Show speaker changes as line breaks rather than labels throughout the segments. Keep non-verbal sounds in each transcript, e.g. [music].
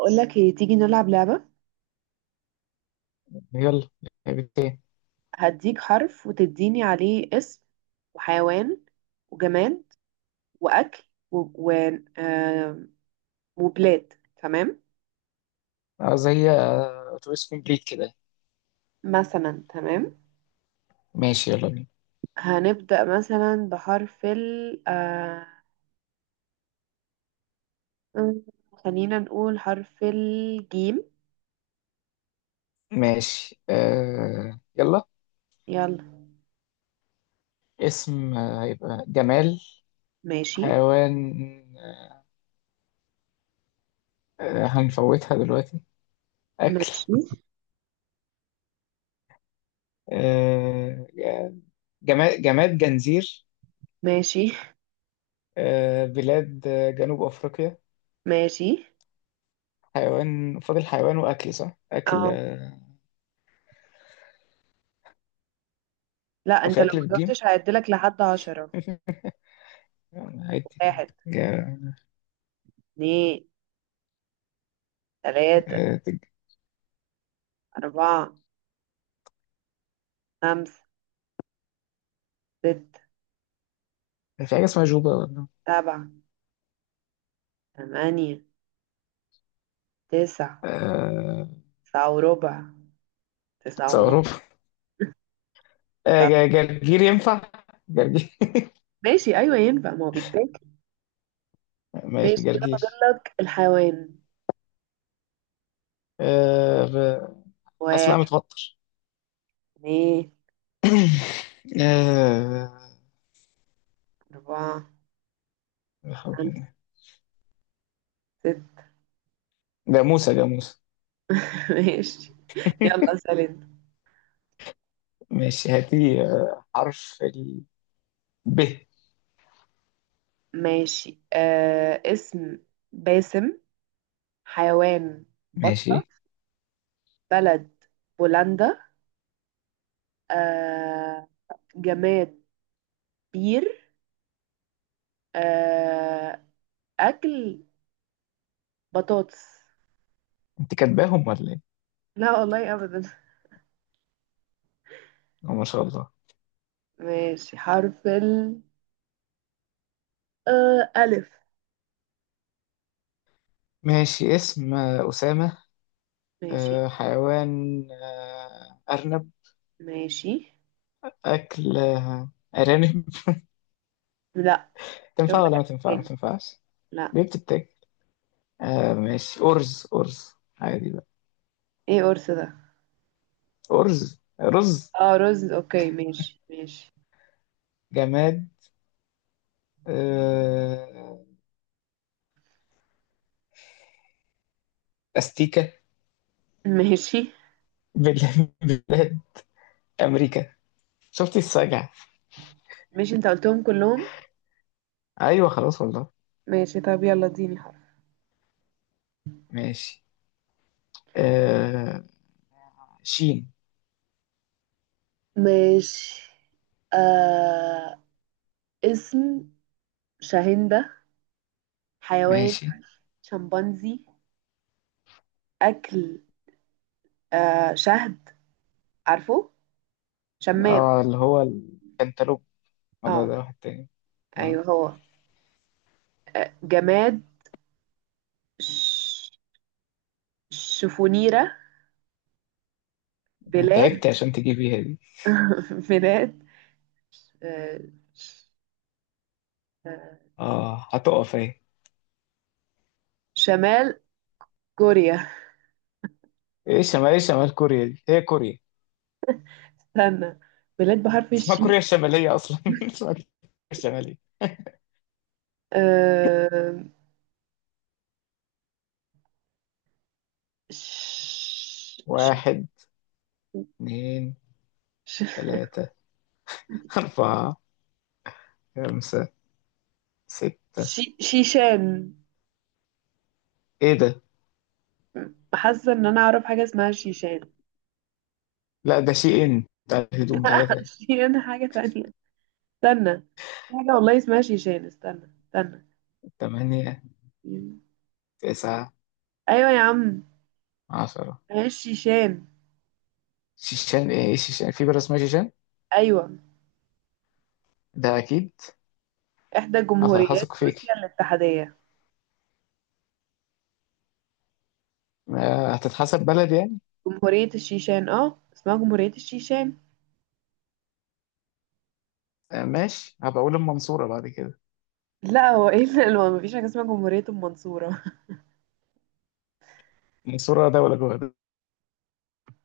اقول لك ايه؟ تيجي نلعب لعبة.
يلا. لعبتين.
هديك حرف وتديني عليه اسم وحيوان وجماد واكل و... و... آه... وبلاد. تمام.
اه، زي اتوبيس كومبليت كده.
مثلا، تمام.
ماشي، يلا بينا.
هنبدأ مثلا بحرف ال، م- خلينا نقول حرف الجيم.
ماشي يلا.
يلا.
اسم هيبقى جمال.
ماشي.
حيوان آه هنفوتها دلوقتي. أكل
ماشي.
آه جماد جنزير.
ماشي.
بلاد جنوب أفريقيا.
ماشي.
حيوان فاضل، حيوان وأكل، صح؟ أكل
اه، لا،
أو
انت
في
لو
أكل
ما
بالجيم؟
جاوبتش هعدلك لحد 10.
[laughs] عادي.
واحد.
جا-
اتنين. تلاتة.
آه،
أربعة. خمسة. ستة.
في حاجة اسمها جوبا ولا
سبعة. تمانية. تسعة. تسعة وربع. تسعة ونص.
آه،
تسعة.
جرجير ينفع؟ جرجير.
ماشي، أيوة ينفع، ما هو بيتاكل.
[laughs] ماشي،
ماشي، كده فاضل
جرجير.
لك الحيوان.
آه، ب- حاسس، لا،
واحد.
متوتر.
اتنين.
[coughs] آه،
أربعة.
لا حول ولا
خمسة.
قوة.
ستة.
جاموسة جاموسة.
[laughs] ماشي. يلا
[laughs]
سلام.
ماشي، هاتي حرف ال ب.
ماشي، اسم، باسم. حيوان،
ماشي،
بطة. بلد، بولندا. آه جماد، بير. آه أكل، بطاطس.
انت كاتباهم ولا ايه؟
لا والله أبدا.
ما شاء الله.
ماشي، حرف ال ألف.
ماشي، اسم أسامة.
ماشي.
حيوان أرنب.
ماشي.
أكل أرانب.
لا،
[laughs]
شوف
تنفع
لك
ولا ما
ألف
تنفع؟ ما
تاني.
تنفعش.
لا.
ليه بتتاكل؟ آه، ماشي، أرز أرز. عادي بقى.
ايه قرص ده؟
أرز، رز.
اه، رز، اوكي. ماشي. ماشي.
جماد آه، أستيكة.
[laughs] ماشي.
بلاد [laughs] بلاد أمريكا. شفتي السجع.
ماشي، انت قلتهم كلهم.
أيوة، خلاص والله.
ماشي، طب يلا اديني حرف.
ماشي آه، شين.
ماشي، آه اسم، شاهندة. حيوان،
ماشي.
شمبانزي. أكل، شهد. عارفه، شمام.
اه، اللي هو الكنتالوب، ولا
اه.
ده واحد تاني؟ اه.
ايوه هو. جماد، ش... شفونيرة. بلاد.
تعبت عشان تجيبيها دي.
[laughs] بلاد، آه، آه،
اه، هتقف اهي.
شمال كوريا.
ايه شمال، ايه شمال كوريا؟ دي هي كوريا،
استنى، بلاد بحرف
اسمها
الشين.
كوريا الشمالية أصلا. [laughs] اسمها كوريا الشمالية.
آه، ش- ش-
واحد، اتنين،
ش-
تلاتة، أربعة، خمسة، ستة.
شيشان.
ايه ده؟
حاسة ان انا اعرف حاجة اسمها شيشان.
لا، ده شيء بتاع الهدوم، ده
[laughs]
حاجة.
شيشان حاجة تانية. استنى، في حاجة والله اسمها شيشان. استنى. استنى.
تمانية، تسعة،
ايوه يا عم،
عشرة.
هي الشيشان.
شيشان؟ ايه؟ شيشان؟ في بلد اسمها شيشان،
ايوه،
ده اكيد.
احدى
أصل
جمهوريات
هثق
روسيا
فيكي.
الاتحادية.
ما هتتحسب بلد يعني.
جمهورية الشيشان، اه اسمها جمهورية الشيشان.
ماشي، هبقى اقول المنصورة بعد كده.
لا، هو ايه اللي؟ ما مفيش حاجة اسمها جمهورية المنصورة. [laughs]
المنصورة دولة جوه ده.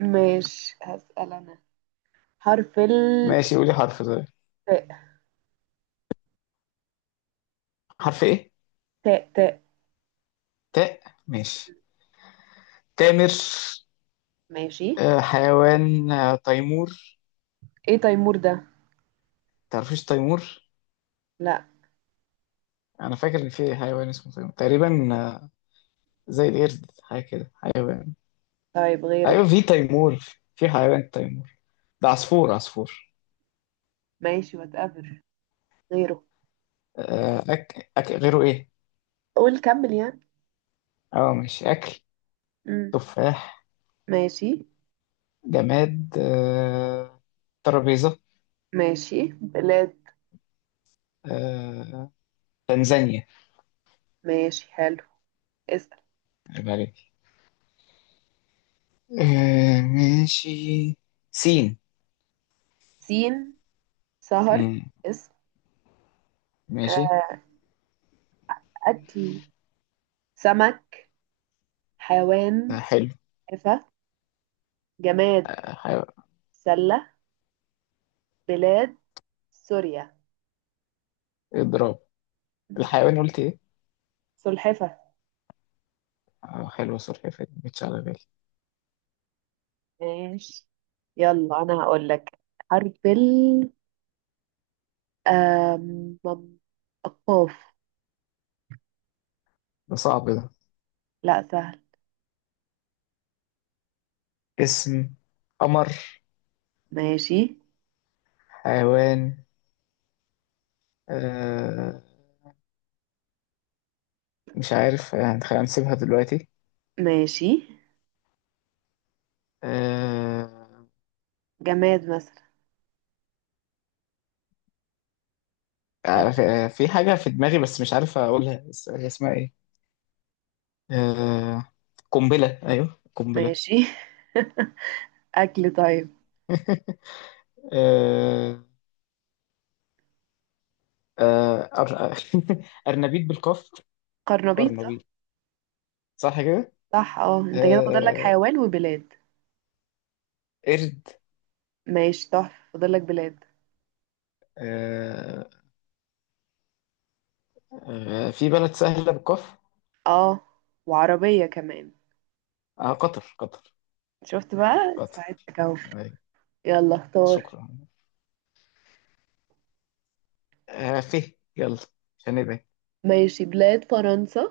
ماشي، هسأل انا. حرف ال
ماشي، قولي حرف ده.
تاء.
حرف ايه؟
تاء. تاء.
تاء. ماشي، تامر.
ماشي.
حيوان تيمور.
ايه تيمور ده؟
تعرفيش تيمور؟
لا.
انا فاكر ان في حيوان اسمه تيمور تقريبا. آه، زي القرد، حاجة كده، حيوان.
طيب، غيره.
ايوه، في تيمور. في حيوان تيمور. ده عصفور، عصفور.
ماشي، واتقبل. غيره،
غيره إيه؟
قول كمل يعني.
أه، مش أكل.
مم.
تفاح.
ماشي.
جماد ترابيزة.
ماشي، بلاد.
آه، تنزانيا.
ماشي، حلو. اسأل.
عيب عليك. ماشي. سين.
سين، سهر،
مم،
اسم.
ماشي.
آه، أكل، سمك.
ده
حيوان،
حلو.
حفا. جماد،
آه، حيو...
سلة. بلاد، سوريا.
إضراب. الحيوان قلت إيه؟
سلحفة.
حلوة، سلحفاة دي مش على بالي.
ماشي. يلا انا هقول لك. حرف ال آم، مم- قاف.
ده صعب ده.
لا، سهل.
اسم، قمر.
ماشي.
حيوان آه، مش عارف، هنسيبها دلوقتي.
ماشي،
آه،
جماد مثلا. طب
في حاجة في دماغي، بس مش عارف أقولها، بس هي اسمها إيه؟ آه... قنبلة، أيوه قنبلة.
ماشي. [laughs] اكل، طيب
[laughs] آه... آه... أر... [laughs] أرنبيط بالقاف.
قرنبيط. صح.
أرنبيط، صح كده؟
صح، اه انت كده فاضل لك
آه...
حيوان وبلاد.
قرد.
ماشي، تحفة. فاضل لك بلاد.
آه... في بلد سهلة بالقاف.
اه، وعربية كمان.
آه، قطر، قطر.
شفت بقى؟
قطر.
ساعدتك اهو.
أيوة.
يلا، اختار.
شكرا. فيه، يلا، عشان نبعد.
ماشي، بلاد، فرنسا.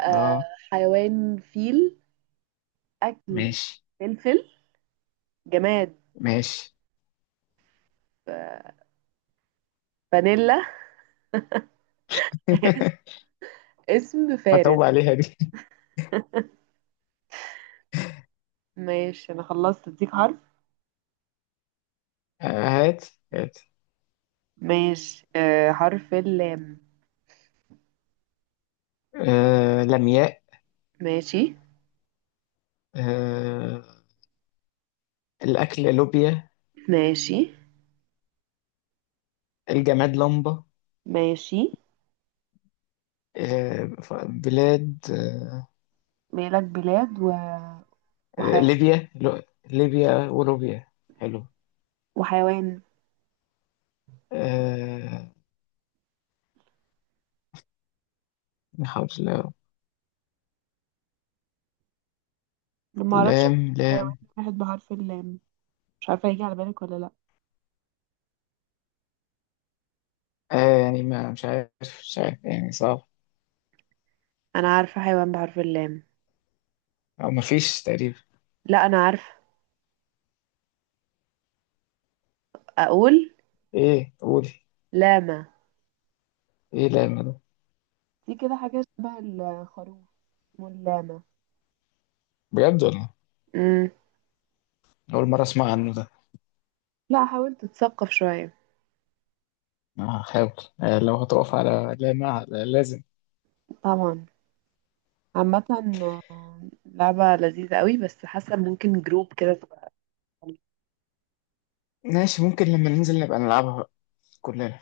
آه
اه،
حيوان، فيل. اكل،
ماشي
فلفل. جماد،
ماشي.
آه، فانيلا. [laughs]
[laughs]
اسم، فارس.
متعوب عليها دي.
ماشي، انا خلصت، اديك حرف.
[laughs] هات هات.
ماشي، حرف اللام.
لمياء.
ماشي.
آه، الأكل لوبيا.
ماشي.
الجماد لمبة.
ماشي،
بلاد
مالك بلاد وحي...
ليبيا، ليبيا ولوبيا. حلو.
وحيوان.
آه، نحاول
ما اعرفش أكتب
لام
حيوان
لام.
واحد بحرف اللام. مش عارفه هيجي على بالك ولا لا.
يعني ما مش عارف. مش عارف، يعني صعب.
انا عارفه حيوان بحرف اللام.
أو ما فيش تقريبا.
لا، انا عارفه. اقول،
إيه؟ قولي.
لاما.
إيه لام ده؟
دي كده حاجه شبه الخروف واللاما.
بجد ولا؟
امم
أول مرة أسمع عنه ده.
لا، حاولت اتثقف شويه.
هحاول. آه، لو هتقف على لام لازم.
طبعا. عامه، لعبة لذيذة قوي، بس حاسة ممكن جروب كده تبقى
ماشي، ممكن لما ننزل نبقى نلعبها بقى كلنا.